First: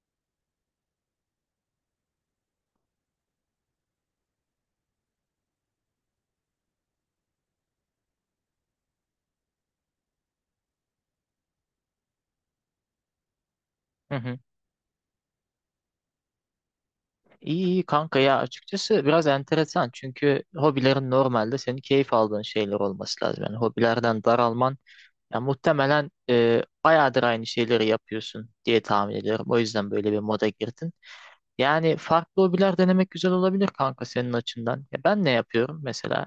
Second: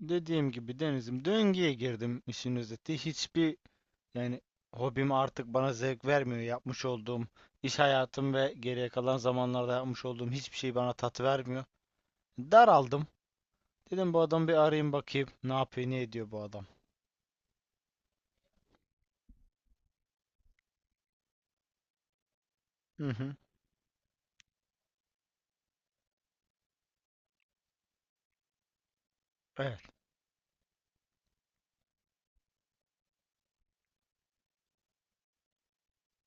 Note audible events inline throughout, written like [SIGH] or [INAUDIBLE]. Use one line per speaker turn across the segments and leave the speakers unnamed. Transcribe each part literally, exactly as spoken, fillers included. Dediğim gibi Deniz'im, döngüye girdim işin özeti. Hiçbir, yani hobim artık bana zevk vermiyor. Yapmış olduğum iş hayatım ve geriye kalan zamanlarda yapmış olduğum hiçbir şey bana tat vermiyor. Daraldım. Dedim
Hı
bu
hı.
adamı bir arayayım bakayım. Ne yapıyor, ne ediyor bu adam.
İyi iyi kanka ya açıkçası biraz enteresan çünkü hobilerin normalde senin keyif aldığın şeyler
Hı
olması
hı.
lazım. Yani hobilerden daralman. Ya muhtemelen e, bayağıdır aynı şeyleri yapıyorsun diye tahmin ediyorum. O
Evet.
yüzden böyle bir moda girdin. Yani farklı hobiler denemek güzel olabilir kanka senin açından. Ya ben ne yapıyorum mesela?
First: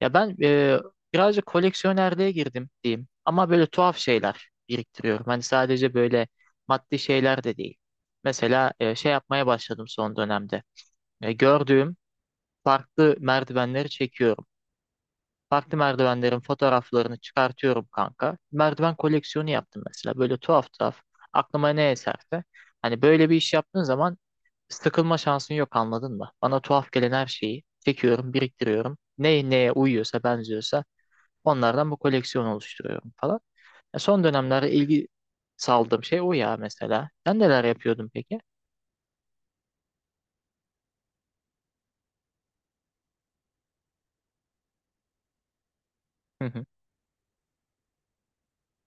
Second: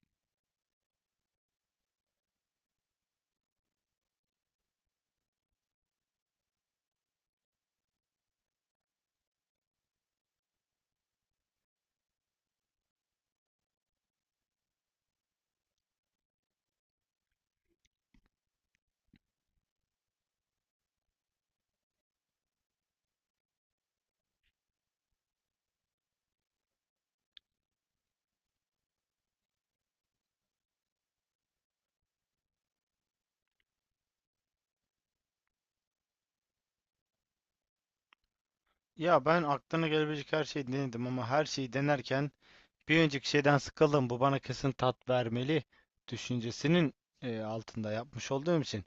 Ya ben e, birazcık koleksiyonerliğe girdim diyeyim. Ama böyle tuhaf şeyler biriktiriyorum. Hani sadece böyle maddi şeyler de değil. Mesela e, şey yapmaya başladım son dönemde. E, gördüğüm farklı merdivenleri çekiyorum. Farklı merdivenlerin fotoğraflarını çıkartıyorum kanka. Merdiven koleksiyonu yaptım mesela. Böyle tuhaf tuhaf. Aklıma ne eserse. Hani böyle bir iş yaptığın zaman sıkılma şansın yok, anladın mı? Bana tuhaf gelen her şeyi çekiyorum, biriktiriyorum. Ne neye uyuyorsa, benziyorsa onlardan bu koleksiyonu oluşturuyorum falan. E, son dönemlerde ilgi saldığım şey o ya mesela. Sen neler yapıyordun peki?
Ya ben aklına gelebilecek her şeyi denedim ama her şeyi denerken bir önceki şeyden sıkıldım. Bu bana kesin tat vermeli
Hı hı,
düşüncesinin e, altında yapmış olduğum için.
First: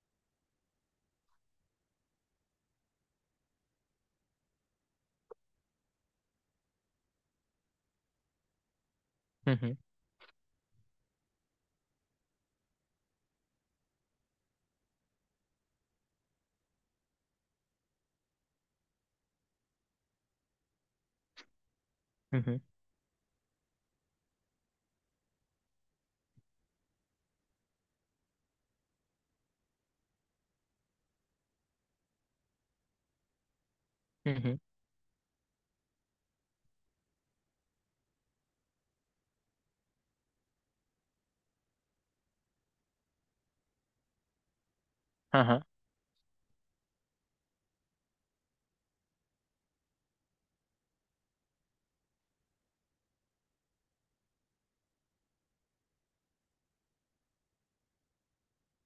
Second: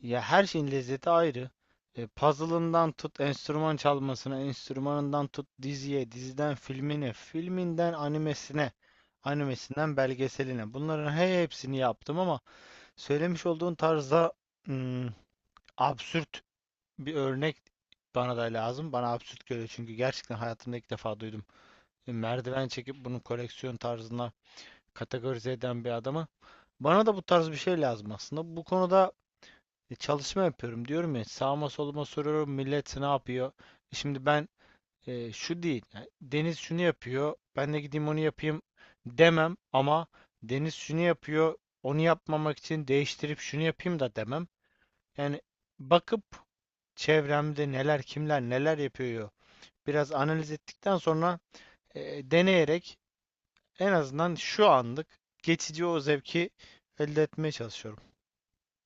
Ya her şeyin lezzeti ayrı. E, puzzle'ından tut enstrüman çalmasına, enstrümanından tut diziye, diziden filmine, filminden animesine,
hı hı,
animesinden belgeseline. Bunların he- hepsini yaptım ama söylemiş olduğun tarzda hmm, absürt bir örnek bana da lazım. Bana absürt geliyor çünkü gerçekten hayatımda ilk defa duydum. E,
hı hı,
merdiven çekip bunu koleksiyon tarzına kategorize eden bir adamı. Bana da bu tarz bir şey lazım aslında. Bu konuda e, çalışma yapıyorum, diyorum ya, sağıma soluma soruyorum millet ne yapıyor? E, Şimdi
hı
ben,
hı,
e, şu değil yani, Deniz şunu yapıyor ben de gideyim onu yapayım demem ama Deniz şunu yapıyor onu yapmamak için değiştirip şunu yapayım da demem.
hı
Yani
hı.
bakıp çevremde neler, kimler, neler yapıyor biraz analiz ettikten sonra e, deneyerek en azından şu anlık geçici o zevki elde etmeye çalışıyorum.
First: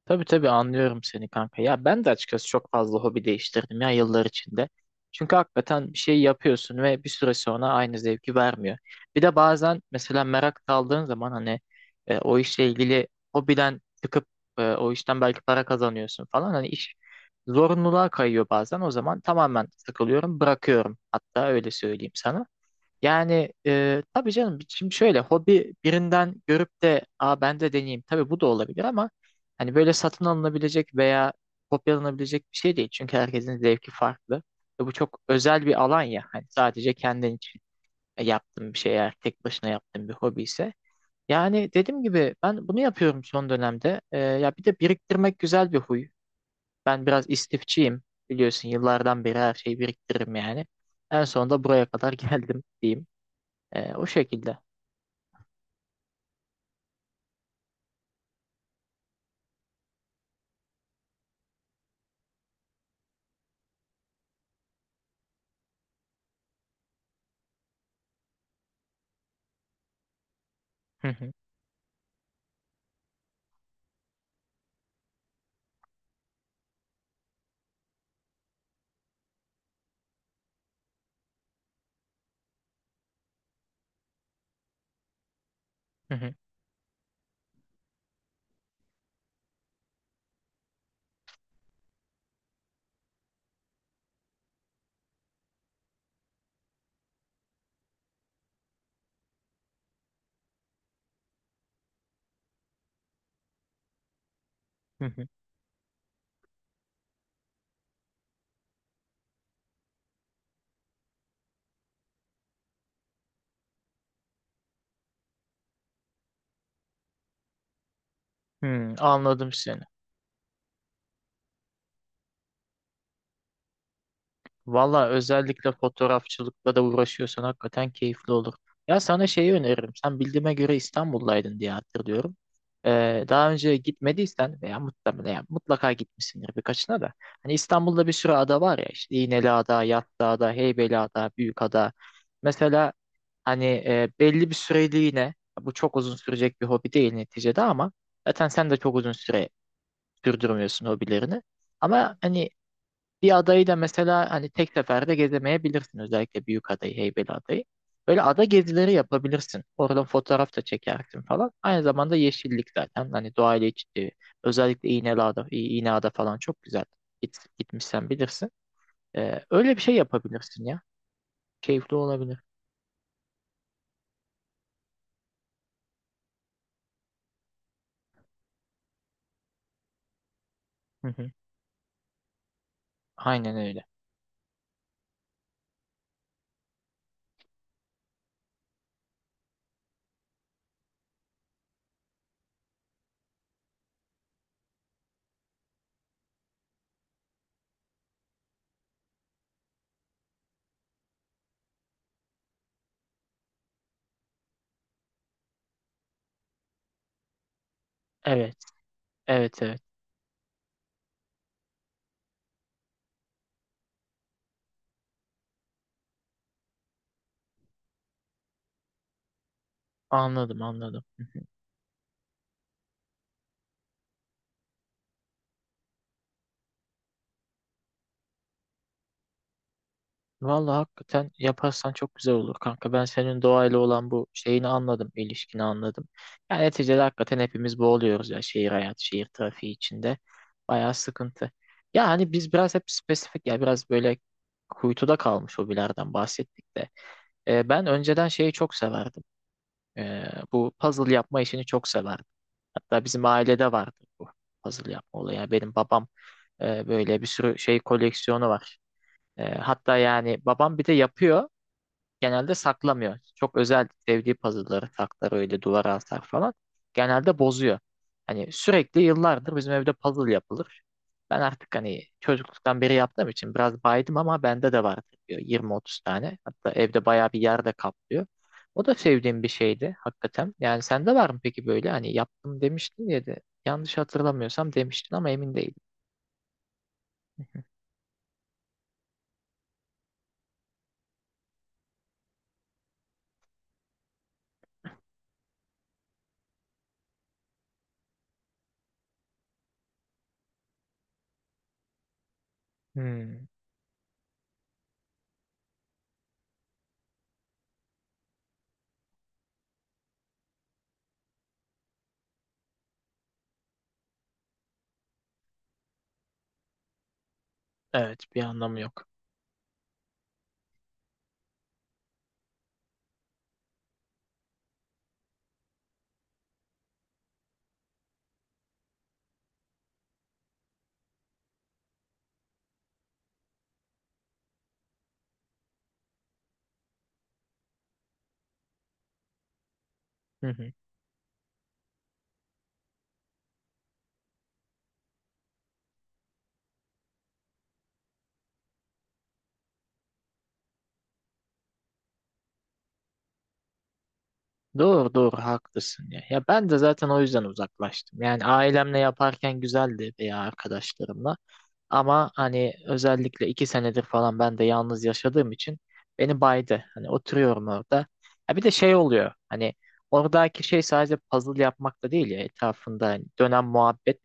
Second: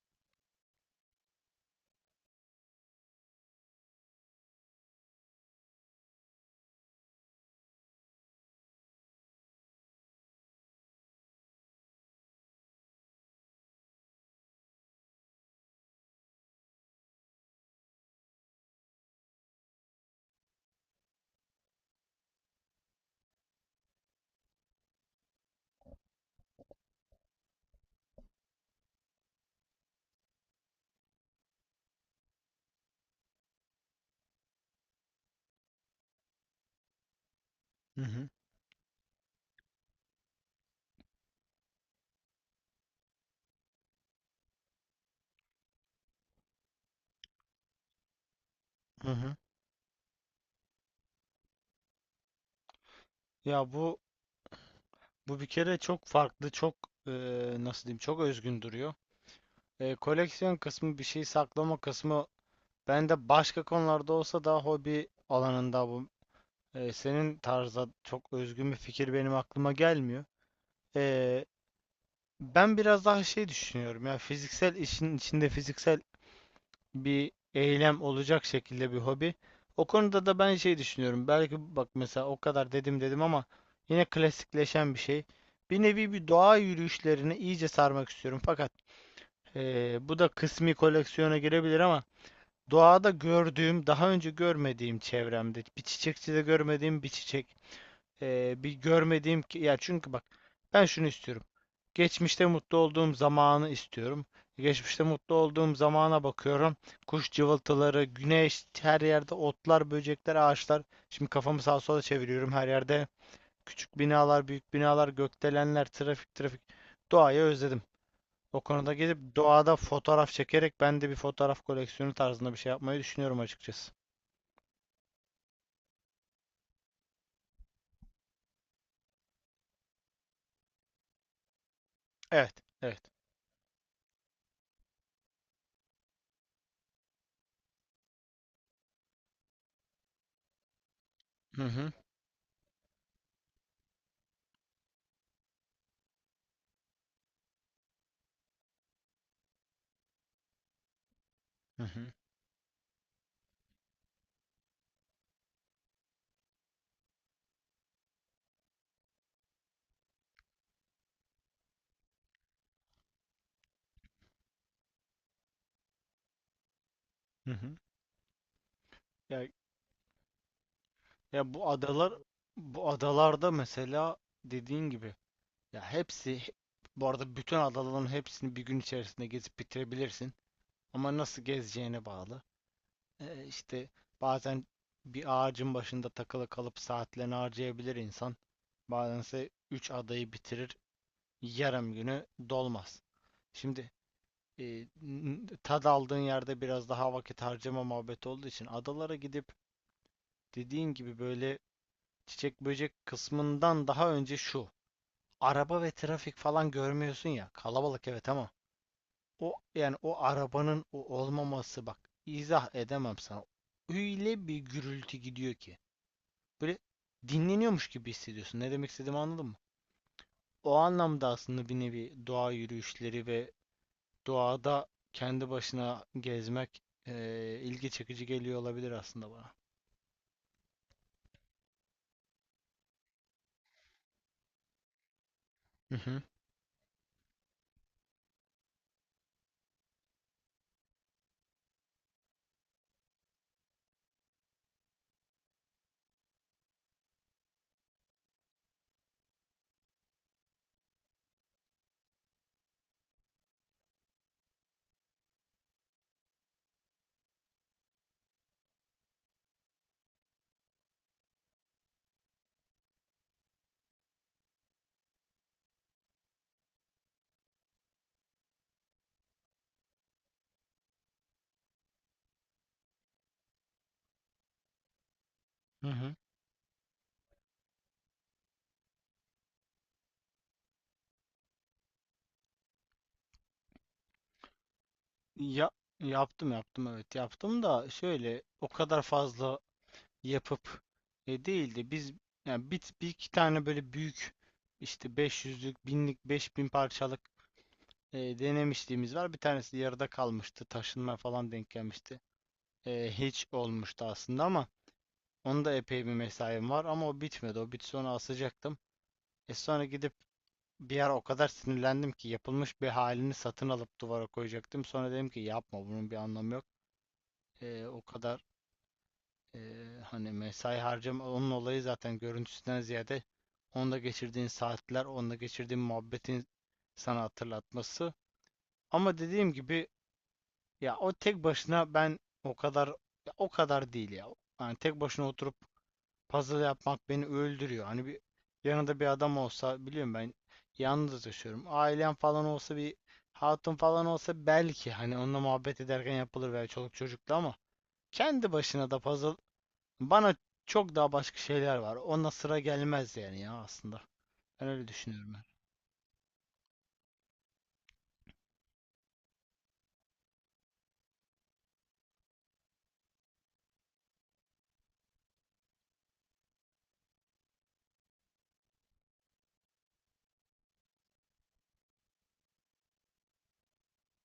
Tabii tabii anlıyorum seni kanka. Ya ben de açıkçası çok fazla hobi değiştirdim ya yıllar içinde. Çünkü hakikaten bir şey yapıyorsun ve bir süre sonra aynı zevki vermiyor. Bir de bazen mesela merak kaldığın zaman hani e, o işle ilgili hobiden çıkıp e, o işten belki para kazanıyorsun falan. Hani iş zorunluluğa kayıyor bazen. O zaman tamamen sıkılıyorum, bırakıyorum. Hatta öyle söyleyeyim sana. Yani e, tabii canım, şimdi şöyle, hobi birinden görüp de aa ben de deneyeyim. Tabii bu da olabilir ama hani böyle satın alınabilecek veya kopyalanabilecek bir şey değil. Çünkü herkesin zevki farklı. Ve bu çok özel bir alan ya. Hani sadece kendin için
Hı
e,
hı.
yaptığın bir şey, eğer tek başına yaptığın bir hobi ise. Yani dediğim gibi ben bunu yapıyorum son dönemde. E, ya bir de biriktirmek güzel bir huy. Ben biraz istifçiyim. Biliyorsun
Hı
yıllardan
hı.
beri her şeyi biriktiririm yani. En sonunda buraya kadar [LAUGHS] geldim diyeyim.
Ya
E,
bu
o şekilde.
Bu bir kere çok farklı, çok, e, nasıl diyeyim, çok özgün duruyor. E, koleksiyon kısmı, bir şey saklama kısmı bende başka konularda olsa da hobi alanında bu. E, senin tarza çok özgün bir fikir benim aklıma gelmiyor.
Hı hı,
E, Ben biraz daha şey düşünüyorum, ya fiziksel işin içinde fiziksel bir eylem olacak şekilde bir hobi. O konuda da ben şey düşünüyorum. Belki bak mesela o kadar dedim dedim ama yine klasikleşen bir şey. Bir nevi
hı
bir
hı,
doğa yürüyüşlerini iyice sarmak istiyorum. Fakat eee, bu da kısmi koleksiyona girebilir ama doğada gördüğüm, daha önce görmediğim, çevremde bir çiçekçide görmediğim bir çiçek, ee, bir görmediğim ki ya, çünkü bak ben şunu istiyorum. Geçmişte mutlu olduğum zamanı istiyorum. Geçmişte
hı hı.
mutlu olduğum zamana bakıyorum. Kuş cıvıltıları, güneş, her yerde otlar, böcekler, ağaçlar. Şimdi kafamı sağa sola çeviriyorum her yerde. Küçük binalar, büyük binalar, gökdelenler, trafik, trafik. Doğayı özledim. O konuda
Hmm,
gelip
anladım
doğada
seni.
fotoğraf çekerek ben de bir fotoğraf koleksiyonu tarzında bir şey yapmayı düşünüyorum açıkçası.
Valla özellikle fotoğrafçılıkla da uğraşıyorsan hakikaten keyifli olur. Ya sana şeyi öneririm. Sen bildiğime göre İstanbul'daydın diye hatırlıyorum.
Evet, evet.
Ee, daha önce gitmediysen veya muhtemelen, ya mutlaka gitmişsindir birkaçına da. Hani İstanbul'da bir sürü ada var ya, işte İğneliada, Yassıada, Heybeliada,
Hı hı,
Büyükada. Mesela hani e, belli bir süreliğine, bu çok uzun sürecek bir hobi değil neticede ama zaten sen de çok uzun süre sürdürmüyorsun hobilerini.
hı hı,
Ama hani bir adayı da mesela hani tek seferde gezemeyebilirsin. Özellikle Büyük adayı, Heybeli adayı. Böyle ada gezileri yapabilirsin. Oradan fotoğraf da çekersin falan. Aynı zamanda yeşillik zaten. Hani doğayla iç içe. Özellikle İğneada, İ- İğneada falan çok güzel. Git,
hı hı.
gitmişsen bilirsin. Ee,
Ya
öyle bir şey yapabilirsin ya.
Ya bu
Keyifli
adalar,
olabilir.
bu adalarda mesela dediğin gibi, ya hepsi, bu arada bütün adaların hepsini bir gün içerisinde gezip bitirebilirsin.
Hı
Ama
hı.
nasıl gezeceğine bağlı. Ee,
Aynen öyle.
işte bazen bir ağacın başında takılı kalıp saatlerini harcayabilir insan. Bazense üç adayı bitirir, yarım günü dolmaz. Şimdi e, n- tad aldığın yerde biraz daha vakit harcama muhabbeti olduğu için adalara gidip dediğin gibi böyle çiçek böcek kısmından daha önce şu. Araba ve trafik falan görmüyorsun ya. Kalabalık evet ama
Evet,
o,
evet, evet.
yani o arabanın o olmaması, bak izah edemem sana. Öyle bir gürültü gidiyor ki. Böyle dinleniyormuş gibi hissediyorsun. Ne demek istediğimi anladın mı?
Anladım,
O
anladım. Hı
anlamda
hı.
aslında bir nevi doğa yürüyüşleri ve doğada kendi başına gezmek eee, ilgi çekici geliyor olabilir aslında bana.
Vallahi hakikaten yaparsan çok güzel olur kanka. Ben senin doğayla olan bu şeyini anladım, ilişkini
Hı
anladım.
hı.
Yani neticede hakikaten hepimiz boğuluyoruz ya, şehir hayatı, şehir trafiği içinde. Bayağı sıkıntı. Ya hani biz biraz hep spesifik ya, biraz böyle kuytuda kalmış hobilerden bahsettik de. Ee, ben önceden şeyi çok severdim. Ee, Bu puzzle yapma işini çok severdim. Hatta bizim ailede vardı bu puzzle yapma olayı. Yani benim babam e, böyle bir sürü şey koleksiyonu var. E, hatta yani babam bir de yapıyor, genelde saklamıyor. Çok özel sevdiği puzzle'ları saklar, öyle duvara asar falan. Genelde bozuyor. Hani sürekli yıllardır bizim evde puzzle yapılır. Ben artık hani çocukluktan beri yaptığım için biraz baydım ama bende de var
Hı
yirmi otuz
hı.
tane. Hatta evde bayağı bir yerde kaplıyor. O da sevdiğim bir şeydi hakikaten. Yani sende var mı peki böyle, hani yaptım demiştin ya da, yanlış hatırlamıyorsam demiştin ama emin
Ya,
değilim.
yaptım yaptım, evet yaptım da, şöyle o kadar fazla yapıp e, değildi. Biz yani bir, bir iki tane böyle büyük işte beş yüzlük, binlik, beş bin parçalık e, denemişliğimiz var. Bir tanesi yarıda kalmıştı. Taşınma falan denk gelmişti. E, hiç
Hmm,
olmuştu aslında ama onda epey bir mesaim var ama o bitmedi. O bitse onu asacaktım. E, sonra gidip bir ara o kadar sinirlendim ki yapılmış bir halini satın alıp duvara koyacaktım. Sonra dedim ki yapma, bunun bir anlamı yok. Eee, o
evet, bir
kadar
anlamı yok.
Ee, hani mesai harcama, onun olayı zaten görüntüsünden ziyade onda geçirdiğin saatler, onda geçirdiğin muhabbetin sana hatırlatması. Ama dediğim gibi ya o tek başına ben, o kadar, ya o kadar değil ya. Yani tek başına oturup puzzle yapmak beni öldürüyor. Hani bir yanında bir adam olsa, biliyorum ben
[LAUGHS]
yalnız yaşıyorum. Ailem falan olsa, bir hatun falan olsa belki, hani onunla muhabbet ederken yapılır veya çoluk çocukla, ama kendi başına da puzzle bana, çok daha başka şeyler var. Ona sıra gelmez yani ya aslında. Ben öyle
Doğru
düşünüyorum
doğru
ben.
haklısın ya. Ya ben de zaten o yüzden uzaklaştım. Yani ailemle yaparken güzeldi veya arkadaşlarımla. Ama hani özellikle iki senedir falan ben de yalnız yaşadığım için beni baydı. Hani oturuyorum orada. Ya bir de şey oluyor. Hani oradaki şey sadece puzzle yapmak da değil ya, etrafında hani dönen muhabbet.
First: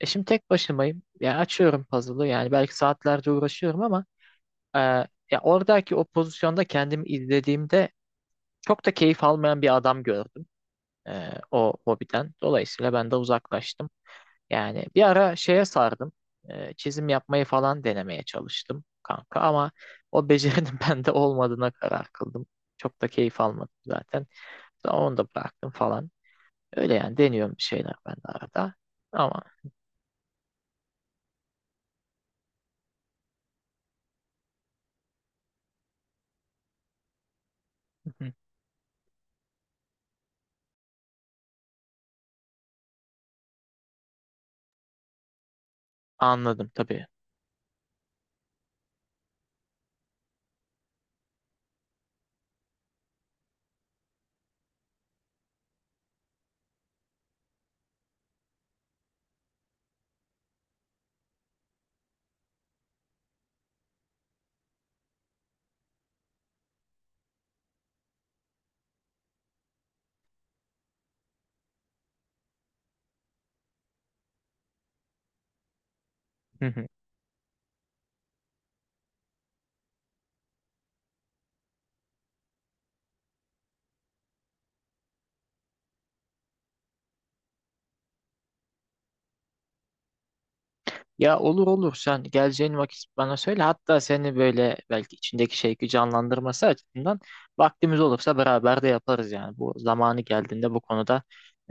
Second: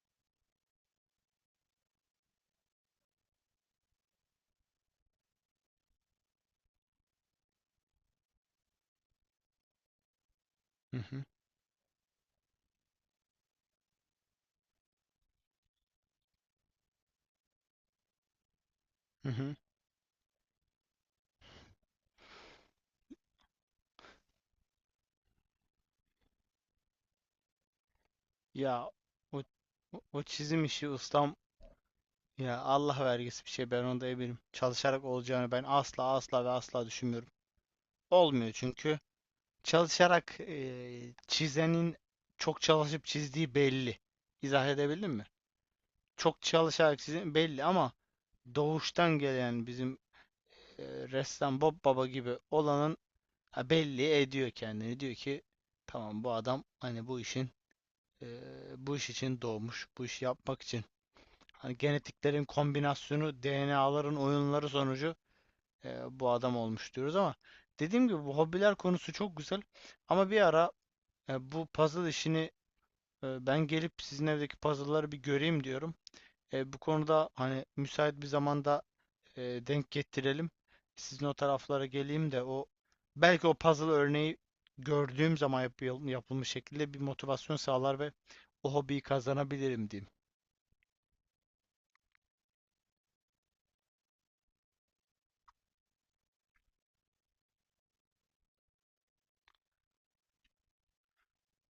E şimdi tek başımayım. Ya açıyorum puzzle'ı. Yani belki saatlerce uğraşıyorum ama e, ya oradaki o pozisyonda kendimi izlediğimde çok da keyif almayan bir adam gördüm.
Hı hı.
Ee, o hobiden. Dolayısıyla ben de uzaklaştım. Yani bir ara şeye sardım. Ee, çizim yapmayı falan denemeye çalıştım
Hı
kanka
hı.
ama o becerinin [LAUGHS] bende olmadığına karar kıldım. Çok da keyif almadım zaten. Sonra onu da bıraktım falan. Öyle yani, deniyorum bir şeyler ben de arada.
Ya
Ama
o, o, o çizim işi ustam, ya Allah vergisi bir şey, ben onda eminim. Çalışarak olacağını ben asla asla ve asla düşünmüyorum. Olmuyor
[LAUGHS]
çünkü çalışarak, e, çizenin çok çalışıp çizdiği belli. İzah edebildim mi? Çok
anladım
çalışarak
tabii.
çizdiği belli ama doğuştan gelen bizim e, ressam Bob Baba gibi olanın, ha, belli ediyor kendini. Diyor ki tamam, bu adam hani bu işin eee, bu iş için doğmuş. Bu işi yapmak için. Hani genetiklerin kombinasyonu, D N A'ların oyunları sonucu eee, bu adam olmuş diyoruz ama dediğim gibi bu hobiler konusu çok güzel. Ama bir ara e, bu puzzle işini, e, ben gelip sizin evdeki puzzle'ları bir göreyim diyorum. E, bu
[LAUGHS]
konuda hani müsait bir zamanda e, denk getirelim. Sizin o taraflara geleyim de o, belki o puzzle örneği gördüğüm zaman yap- yapılmış şekilde bir motivasyon sağlar ve o hobiyi kazanabilirim diyeyim.
Ya olur olur, sen geleceğin vakit bana söyle. Hatta seni böyle, belki içindeki şeyi canlandırması açısından, vaktimiz olursa beraber de yaparız yani. Bu zamanı geldiğinde bu konuda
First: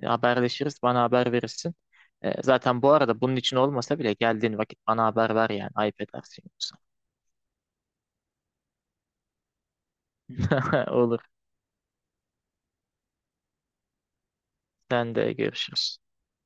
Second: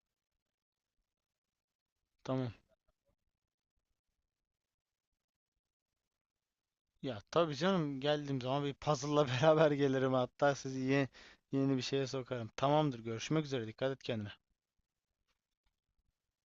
e, haberleşiriz. Bana haber verirsin. E,
Tamam.
zaten bu arada bunun için olmasa bile geldiğin vakit bana haber ver yani. Ayıp edersin yoksa.
Ya tabii canım, geldiğim zaman bir puzzle'la [LAUGHS] beraber gelirim, hatta sizi
[LAUGHS]
ye-
Olur.
yeni bir şeye sokarım. Tamamdır. Görüşmek üzere. Dikkat et kendine.
Sen de görüşürüz.